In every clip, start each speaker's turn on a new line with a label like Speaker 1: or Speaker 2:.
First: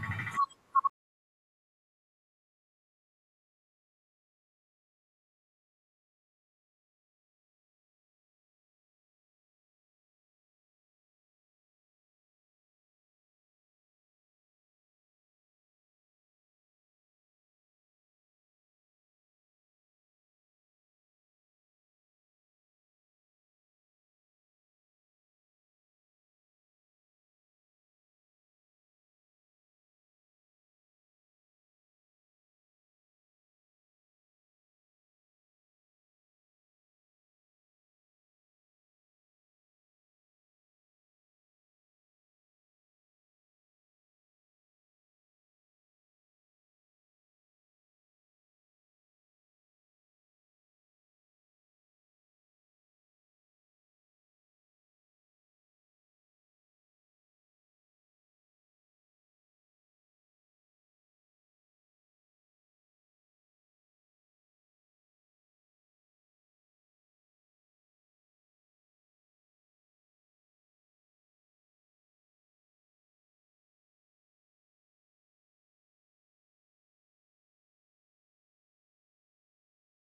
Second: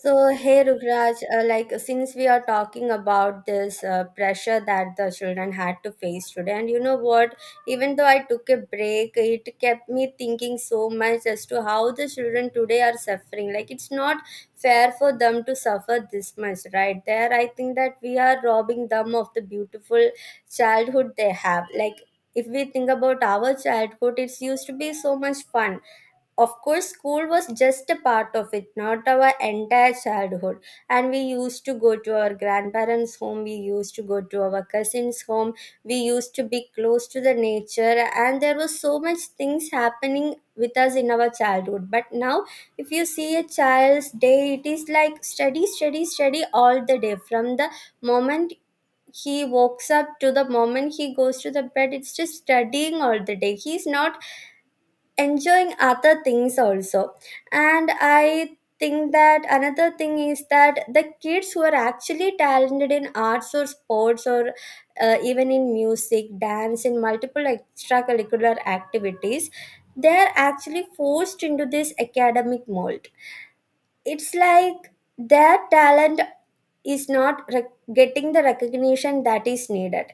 Speaker 1: So, hey Rukraj, like since we are talking about this pressure that the children had to face today, and you know what, even though I took a break, it kept me thinking so much as to how the children today are suffering. Like, it's not fair for them to suffer this much, right? There, I think that we are robbing them of the beautiful childhood they have. Like, if we think about our childhood, it used to be so much fun. Of course school was just a part of it, not our entire childhood, and we used to go to our grandparents home, we used to go to our cousins home, we used to be close to the nature, and there was so much things happening with us in our childhood. But now if you see a child's day, it is like study, study, study all the day, from the moment he wakes up to the moment he goes to the bed, it's just studying all the day. He's not enjoying other things also. And I think that another thing is that the kids who are actually talented in arts or sports or even in music, dance, in multiple extracurricular activities, they are actually forced into this academic mold. It's like their talent is not getting the recognition that is needed.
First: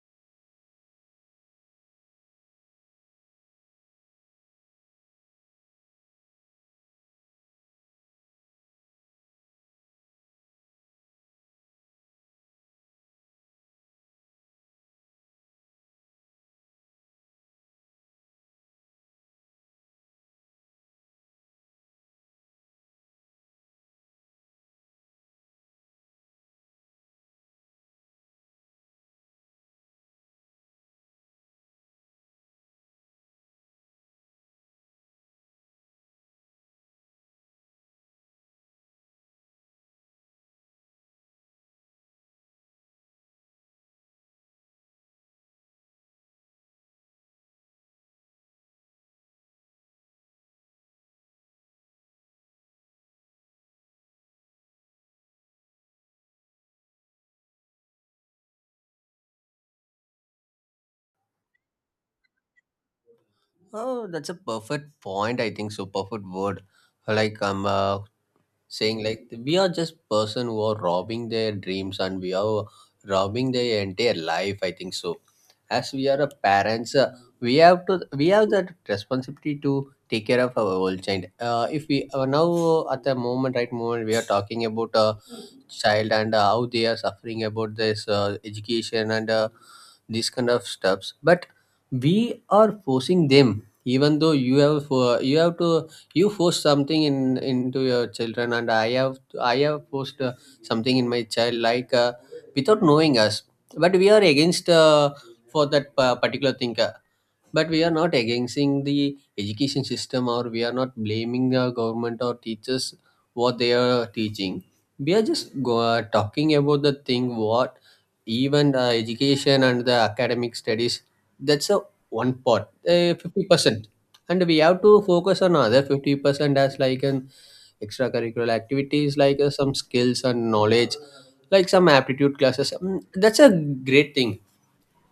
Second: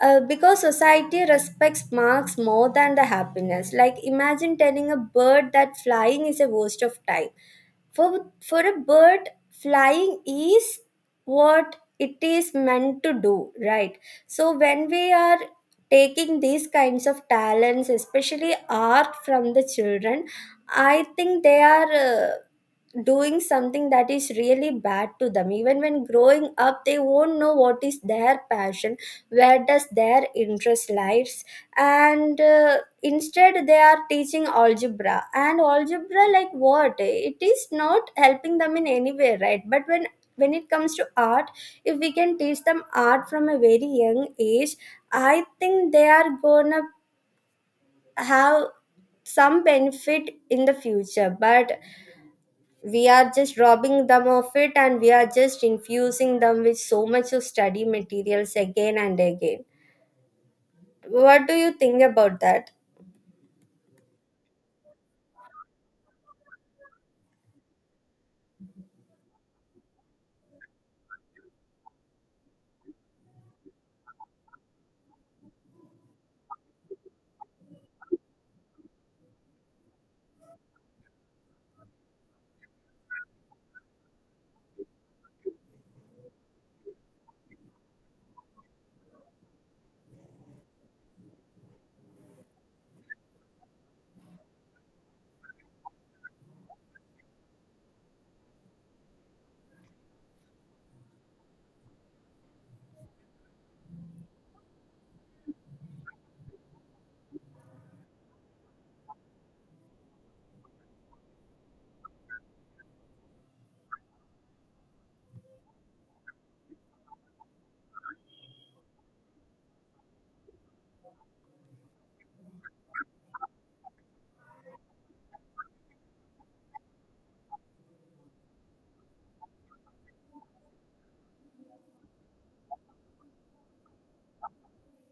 Speaker 1: Because society respects marks more than the happiness. Like, imagine telling a bird that flying is a waste of time. For a bird, flying is what it is meant to do, right? So when we are taking these kinds of talents, especially art, from the children, I think they are doing something that is really bad to them. Even when growing up, they won't know what is their passion, where does their interest lies. And instead they are teaching algebra and algebra, like, what? It is not helping them in any way, right? But when it comes to art, if we can teach them art from a very young age, I think they are gonna have some benefit in the future. But we are just robbing them of it, and we are just infusing them with so much of study materials again and again. What do you think about that?
Speaker 2: Oh, that's a perfect point. I think so. Perfect word. Like um, uh, Saying like we are just person who are robbing their dreams and we are robbing their entire life, I think so. As we are a parents, we have that responsibility to take care of our old child. If we now at the moment right moment we are talking about a child, and how they are suffering about this education, and these kind of stuffs. But we are forcing them even though you have to you force something in into your children. And I have forced something in my child, like without knowing us. But we are against, for that particular thing. But we are not against the education system, or we are not blaming the government or teachers what they are teaching. We are just talking about the thing what. Even the education and the academic studies, that's a one part, 50%, and we have to focus on other 50% as like an extracurricular activities, like some skills and knowledge, like some aptitude classes. Mm, that's a great thing.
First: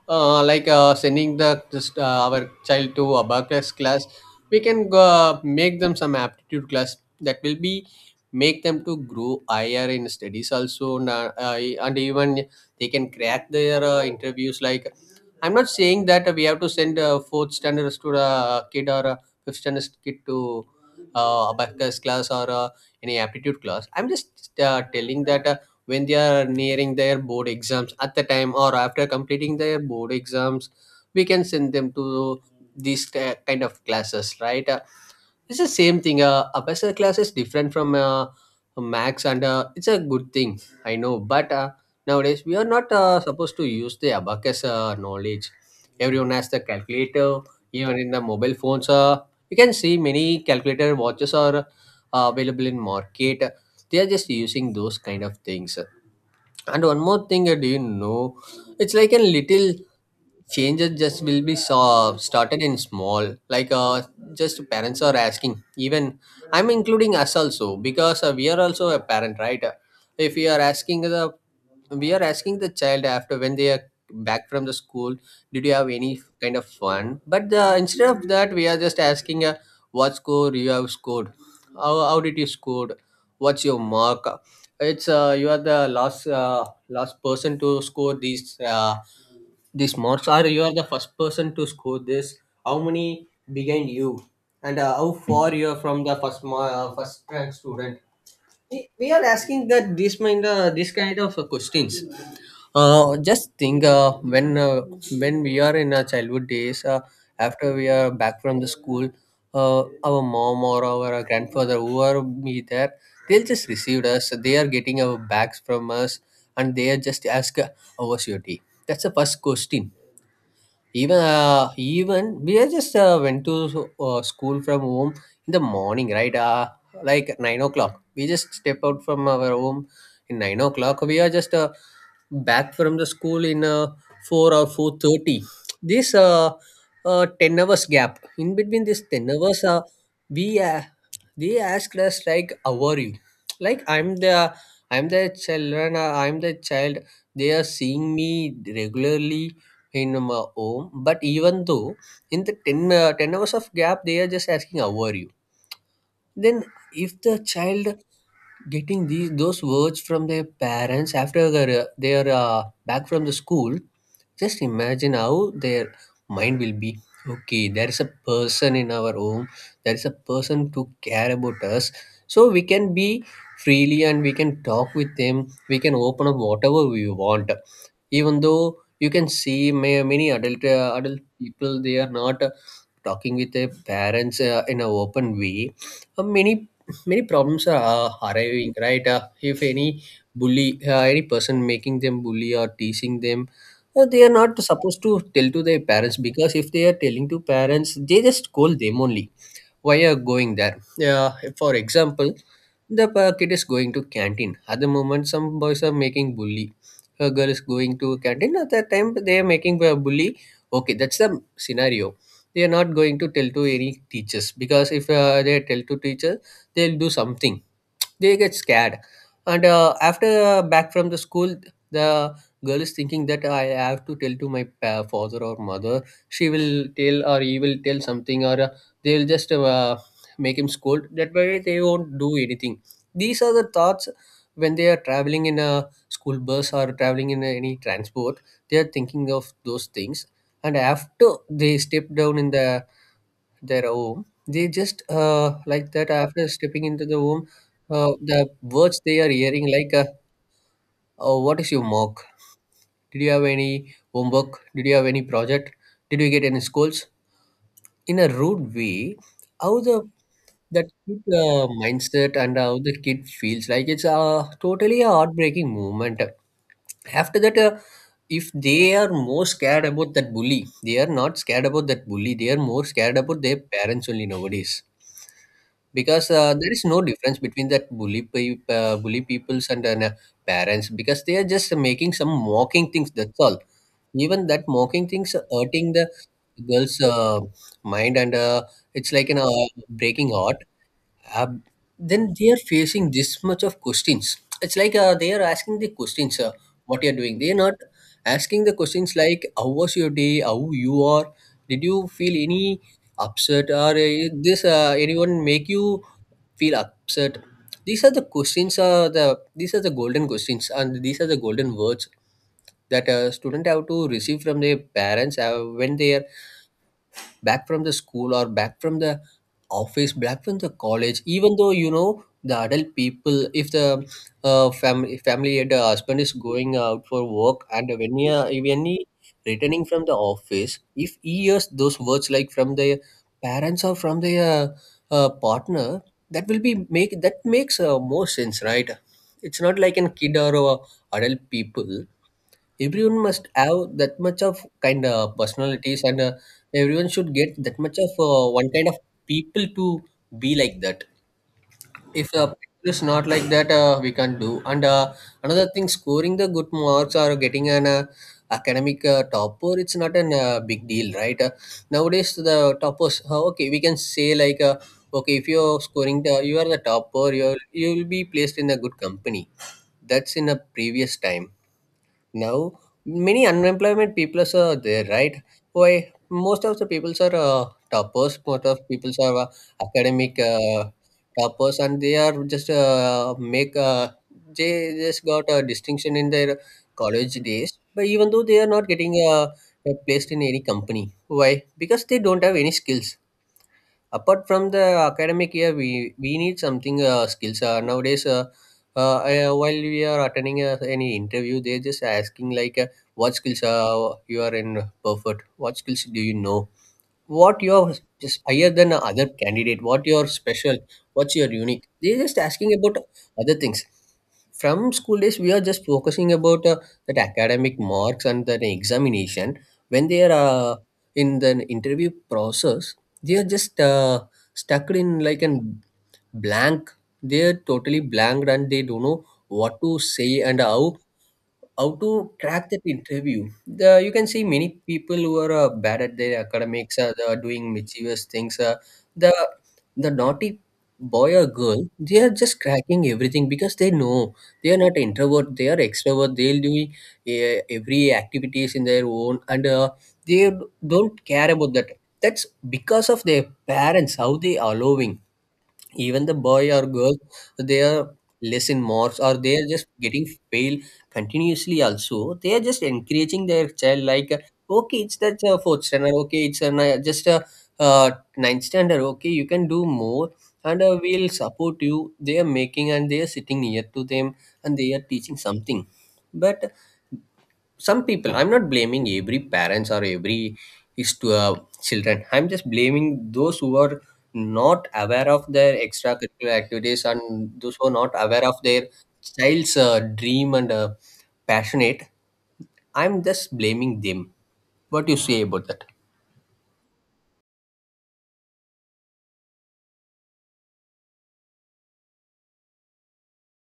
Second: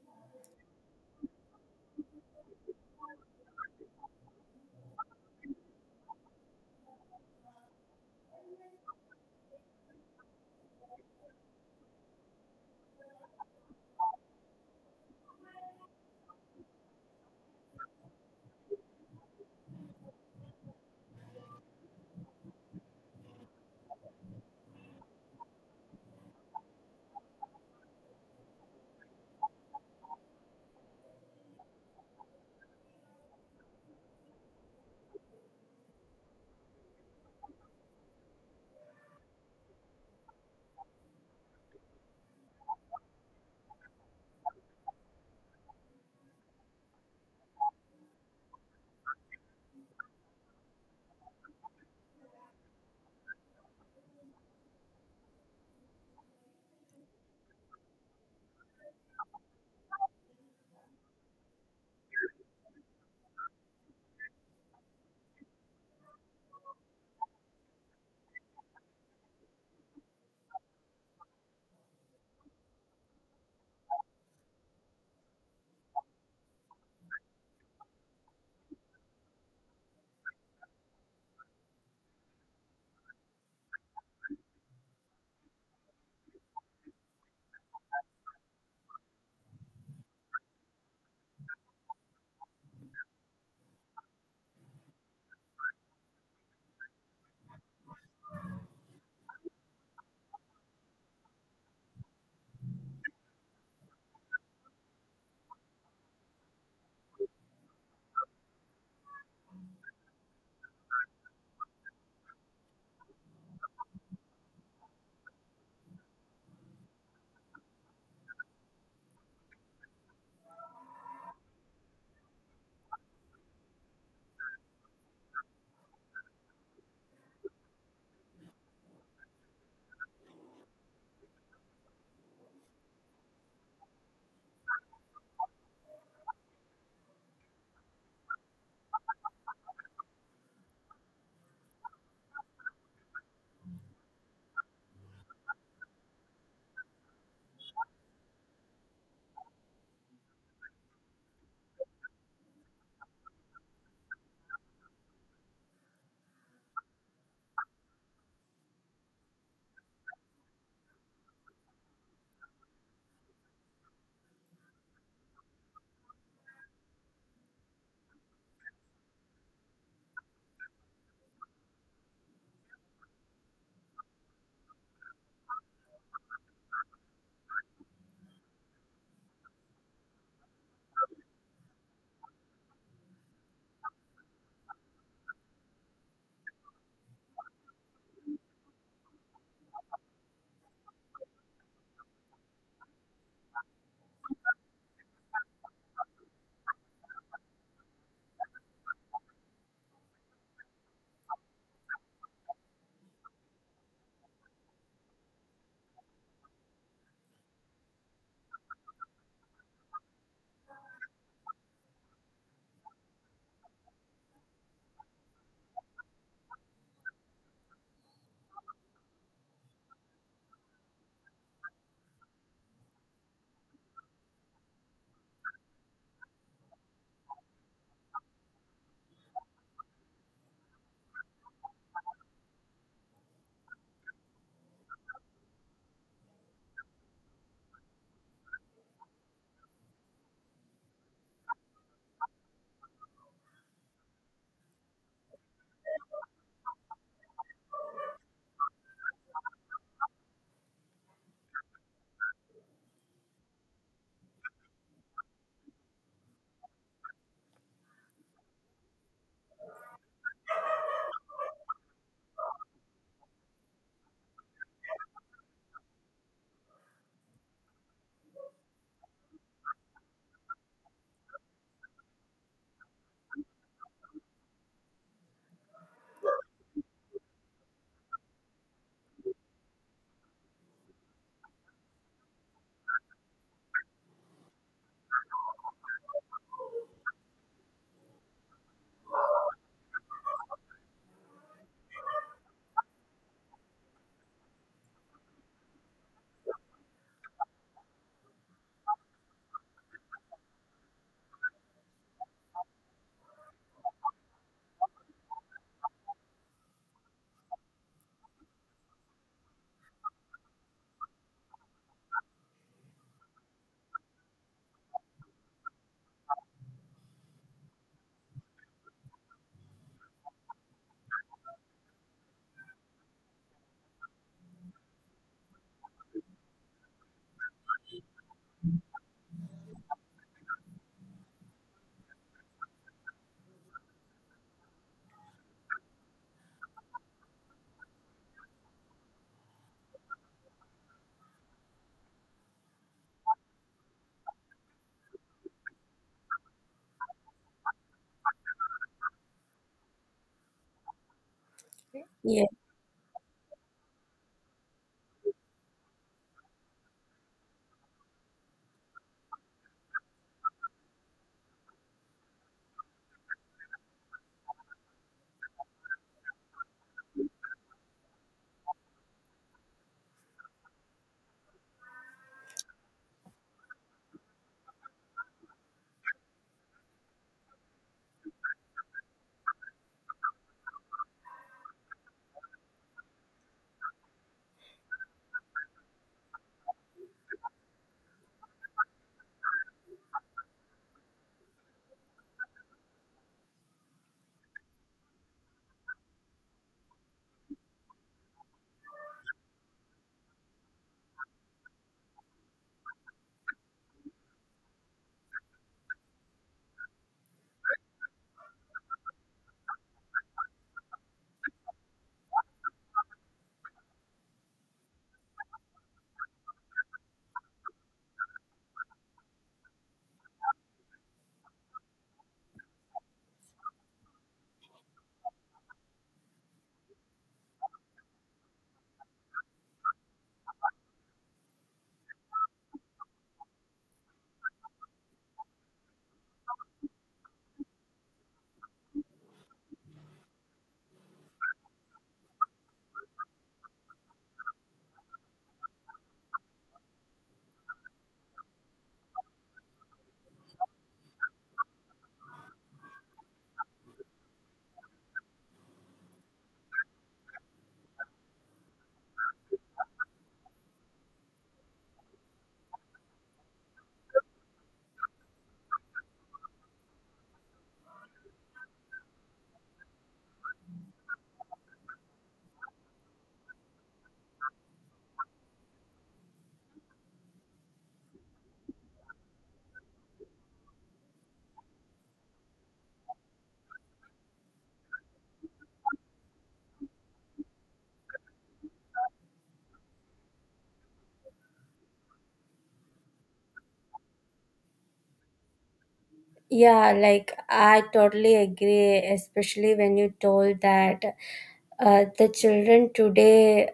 Speaker 2: Like sending the our child to abacus class, we can make them some aptitude class that will be make them to grow higher in studies also, and even they can crack their interviews. Like I'm not saying that we have to send a fourth standard to the kid or a fifth standard kid to abacus class or any aptitude class. I'm just telling that when they are nearing their board exams at the time, or after completing their board exams, we can send them to these kind of classes, right? It's the same thing. A personal class is different from, a max, and it's a good thing. I know, but nowadays we are not supposed to use the abacus knowledge. Everyone has the calculator, even in the mobile phones. You can see many calculator watches are available in market. They are just using those kind of things. And one more thing, do you know? It's like a little changes just will be so, started in small, like just parents are asking. Even I'm including us also, because we are also a parent, right? If we are asking the, we are asking the child after when they are back from the school, did you have any kind of fun? But instead of that we are just asking, what score you have scored, how did you scored, what's your mark. It's you are the last person to score these, these marks are, you are the first person to score this. How many behind you, and how far you are from the first first rank student? We are asking that this mind, this kind of questions. Just think, when we are in our childhood days, after we are back from the school, our mom or our grandfather, whoever be there, they'll just received us. They are getting our bags from us, and they are just ask, "How was your day?" That's the first question. Even even we are just went to school from home in the morning, right? Like 9 o'clock we just step out from our home, in 9 o'clock we are just back from the school in, 4 or 4:30. This, 10 hours gap. In between this 10 hours, we they asked us, like, how are you? Like I'm the children, I'm the child. They are seeing me regularly in my home, but even though in the 10 hours of gap they are just asking, how are you? Then if the child getting these those words from their parents after their, they are back from the school, just imagine how their mind will be. Okay, there is a person in our home, there is a person to care about us, so we can be freely and we can talk with them, we can open up whatever we want. Even though you can see many adult people, they are not talking with their parents in an open way. uh, many Many problems are arriving, right? If any bully, any person making them bully or teasing them, they are not supposed to tell to their parents, because if they are telling to parents they just scold them only. Why are going there? Yeah, for example, the kid is going to canteen. At the moment, some boys are making bully. A girl is going to canteen. At that time, they are making a bully. Okay, that's the scenario. They are not going to tell to any teachers, because if they tell to teacher, they'll do something, they get scared. And after back from the school, the girl is thinking that I have to tell to my father or mother. She will tell, or he will tell something, or they'll just make him scold, that way they won't do anything. These are the thoughts when they are traveling in a school bus or traveling in any transport, they are thinking of those things. And after they step down in the their home, they just like that, after stepping into the home, the words they are hearing, like, oh, "What is your mock? Did you have any homework? Did you have any project? Did you get any schools?" In a rude way. How the that kid mindset and how the kid feels, like it's totally a heartbreaking moment. After that, if they are more scared about that bully, they are not scared about that bully, they are more scared about their parents only nowadays. Because there is no difference between that bully peoples and parents, because they are just making some mocking things, that's all. Even that mocking things are hurting the girl's, mind, and it's like an breaking heart. uh, then they are facing this much of questions. It's like they are asking the questions, what you're doing. They're not asking the questions like, how was your day, how you are, did you feel any upset, or this anyone make you feel upset. These are the questions, these are the golden questions, and these are the golden words that a student have to receive from their parents when they are back from the school, or back from the office, back from the college. Even though, you know, the adult people, if the family, the husband is going out for work, and when he when he returning from the office, if he hears those words like from their parents, or from their, partner, that will be makes more sense, right? It's not like an kid or adult people, everyone must have that much of kind of personalities. And everyone should get that much of, one kind of people to be like that. If
Speaker 1: Yeah,
Speaker 2: a person is not like that, we can't do. And another thing, scoring the good marks or getting an, academic, topper, it's not an, big deal, right? Nowadays the toppers, okay, we can say like, okay if you're scoring the, you are the topper, you will be placed in a good company. That's in a previous time. Now many unemployment people are so there, right? Why? Most of the people are toppers, most of people are academic, toppers, and they are just make they just got a distinction in their college days, but even though they are not getting placed in any company. Why? Because they don't have any skills apart from the academic year. We need something, skills, nowadays, while we are attending any interview, they're just asking like, what skills you are in perfect, what skills do you know, what you're just higher than a other candidate, what you're special, what's your unique. They're just asking about other things. From school days we are just focusing about that academic marks and the examination. When they are in the interview process, they are just stuck in like an blank. They are totally blanked and they don't know what to say, and how to crack that interview. You can see many people who are bad at their academics. Uh, they are doing mischievous things. The the naughty boy or girl, they are just cracking everything because they know they are not introvert, they are extrovert. They'll do every activities in their own, and they don't care about that. That's because of their parents how they allowing even the boy or girl they are less in marks or they are just getting fail continuously, also they are just encouraging their child like, okay it's that fourth standard, okay it's a just a uh, ninth standard, okay you can do more and we'll support you. They are making and they are sitting near to them and they are teaching something. But some people, I'm not blaming every parents or every is to children, I'm just blaming those who are not aware of their extracurricular activities and those who are not aware of their child's dream and passionate. I'm just blaming them. What do you say about that?
Speaker 1: yeah, like, I totally agree, especially when you told that the children today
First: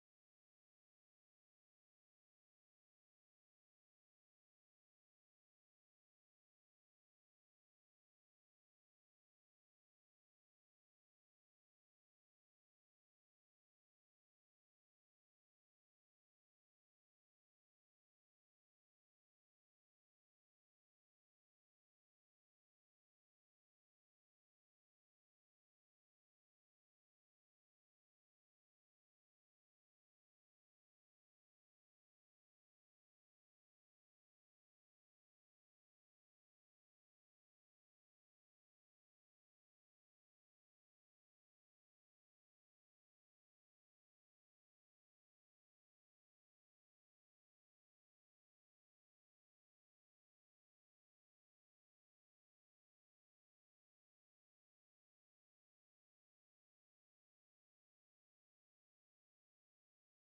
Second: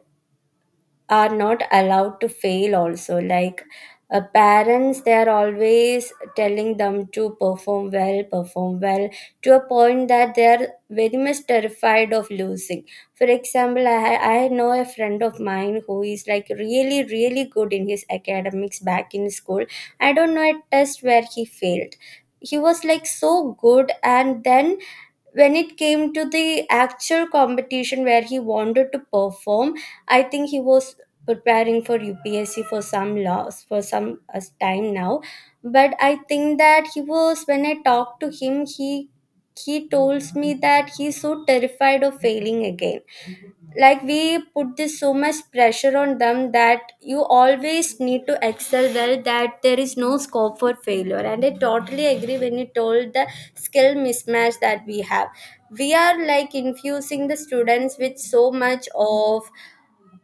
Speaker 1: are not allowed to fail also. Like, parents, they are always telling them to perform well, perform well, to a point that they are very much terrified of losing. For example, I know a friend of mine who is like really, really good in his academics back in school. I don't know a test where he failed. He was like so good, and then when it came to the actual competition where he wanted to perform, I think he was preparing for upsc for some loss, for some time now. But I think that he was, when I talked to him, he told me that he's so terrified of failing again. Like, we put this so much pressure on them that you always need to excel well, that there is no scope for failure. And I totally agree when you told the skill mismatch that we have. We are like infusing the students with so much of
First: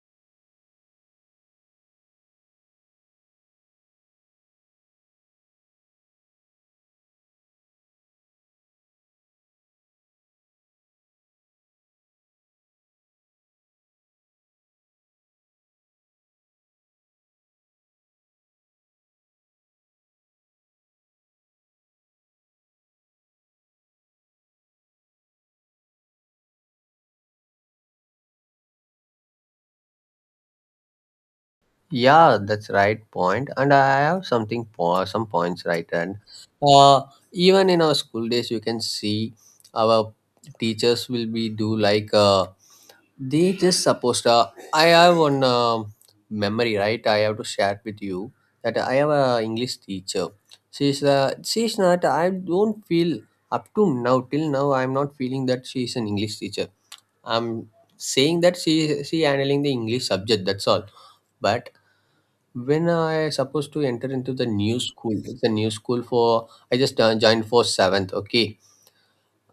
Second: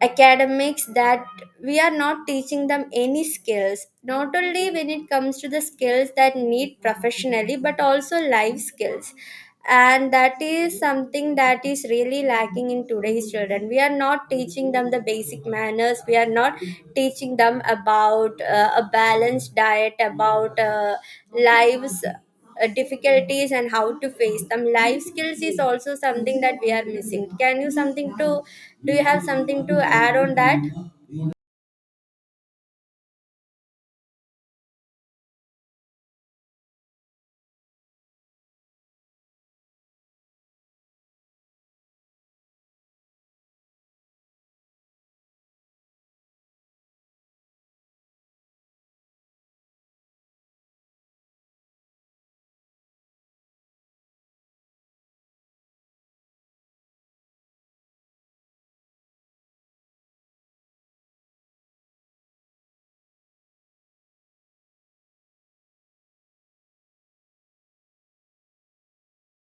Speaker 1: academics, that we are not teaching them any skills. Not only when it comes to the skills that need professionally, but also life skills. And that is something that is really lacking in today's children. We are not teaching them the basic manners, we are not teaching them about a balanced diet, about lives difficulties and how to face them. Life skills is also something that we are missing. Can you something to Do you have something to add on that?
Speaker 2: Yeah, that's right point. And I have something some points, right? And uh, even in our school days you can see our teachers will be do like they just supposed I have one memory, right? I have to share with you that I have a English teacher. She's not, I don't feel, up to now, till now I'm not feeling that she is an English teacher. I'm saying that she handling the English subject, that's all. But when I supposed to enter into the new school, it's a new school for, I just joined for seventh. Okay,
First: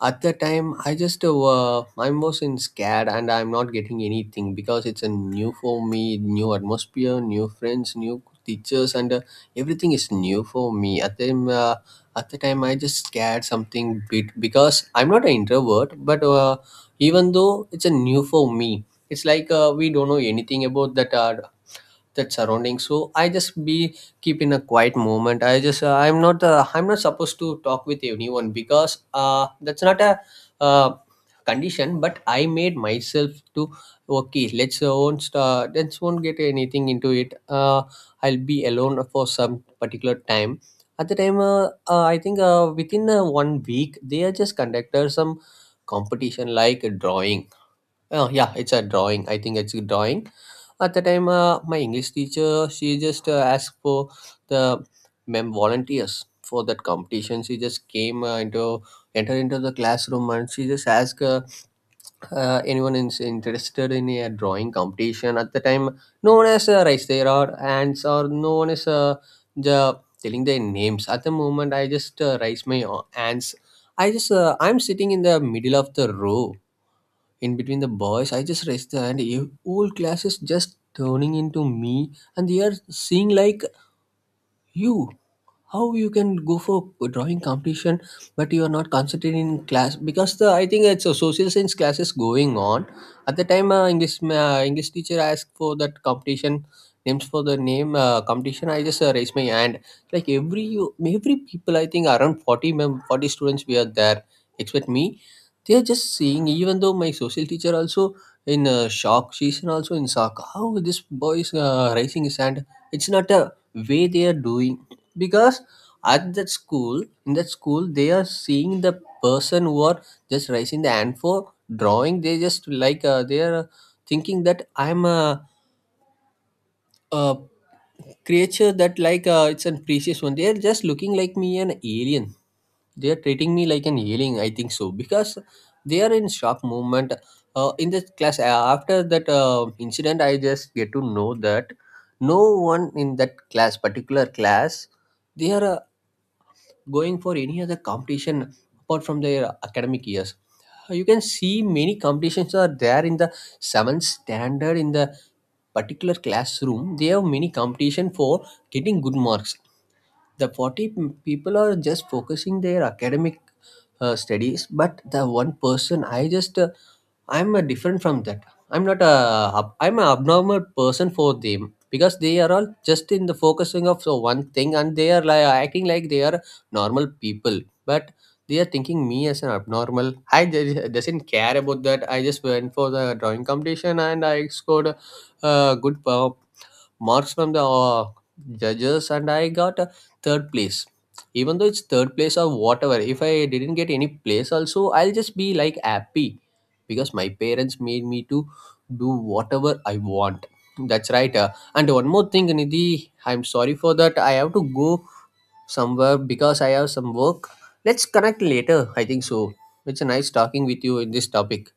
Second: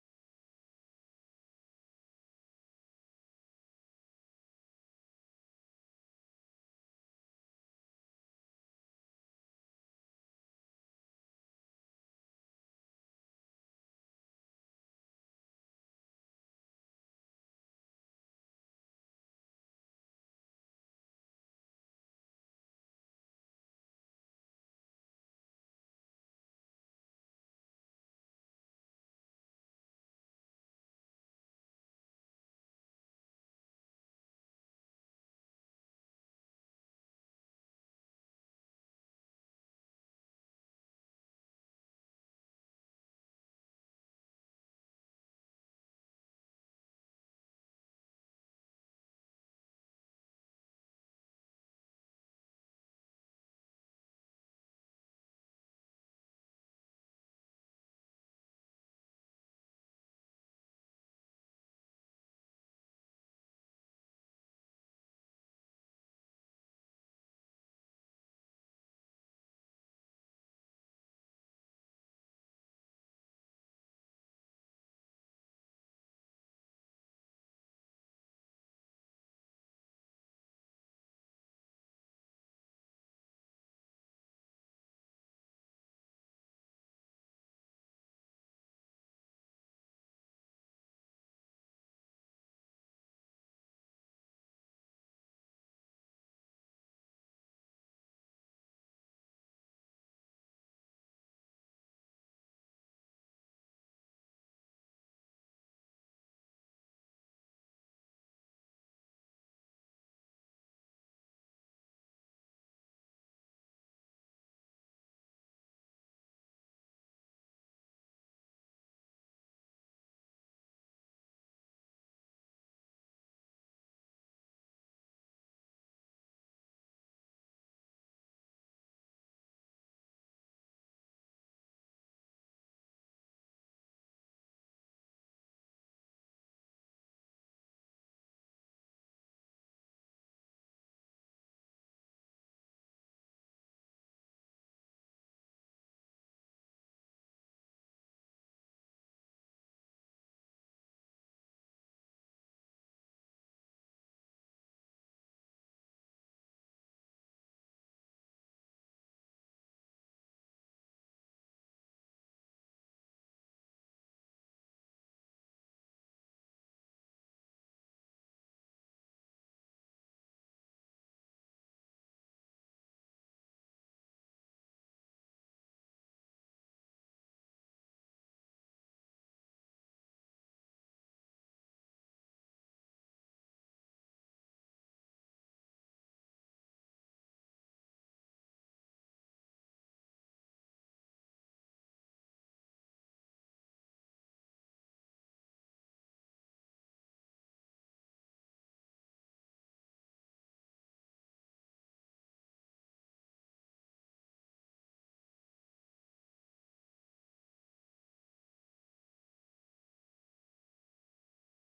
Speaker 2: at the time I just I was in scared and I'm not getting anything because it's a new for me, new atmosphere, new friends, new teachers, and everything is new for me. At the time, I just scared something bit because I'm not an introvert, but even though it's a new for me. It's like we don't know anything about that. That surrounding, so I just be keep in a quiet moment. I just I'm not supposed to talk with anyone because that's not a uh, condition. But I made myself to, okay, let's won't get anything into it. I'll be alone for some particular time. At the time, I think within one week they are just conducted some competition like a drawing. Oh yeah, it's a drawing, I think it's a drawing. At the time, my English teacher, she just asked for the mem volunteers for that competition. She just came into entered into the classroom and she just asked anyone is interested in a drawing competition. At the time, no one has raised their or hands, or no one is the telling their names. At the moment, I just raised my hands. I just I'm sitting in the middle of the row, in between the boys. I just raised the hand. Whole class is just turning into me and they are seeing like, you, how you can go for drawing competition, but you are not concentrating in class, because the, I think it's a social science class is going on. At the time English teacher asked for that competition names. For the name competition, I just raised my hand. Like every people, I think around 40 students, we are there except me. They are just seeing, even though my social teacher also in shock, she's in, also in shock, how this boy is raising his hand. It's not a way they are doing because at that school in that school they are seeing the person who are just raising the hand for drawing. They just like, they are thinking that I'm a creature, that like it's a precious one. They are just looking like me an alien. They are treating me like an alien, I think so, because they are in shock moment. In the class, after that incident, I just get to know that no one in that class particular class they are going for any other competition apart from their academic years. You can see many competitions are there in the seventh standard in the particular classroom. They have many competition for getting good marks. The 40 people are just focusing their academic studies, but the one person, I'm different from that. I'm not a, I'm an abnormal person for them because they are all just in the focusing of so one thing and they are like acting like they are normal people, but they are thinking me as an abnormal. I doesn't care about that. I just went for the drawing competition and I scored a good marks from the judges, and I got a third place. Even though it's third place or whatever, if I didn't get any place also, I'll just be like happy because my parents made me to do whatever I want. That's right. And one more thing, Nidhi, I'm sorry for that, I have to go somewhere because I have some work. Let's connect later, I think so. It's nice talking with you in this topic.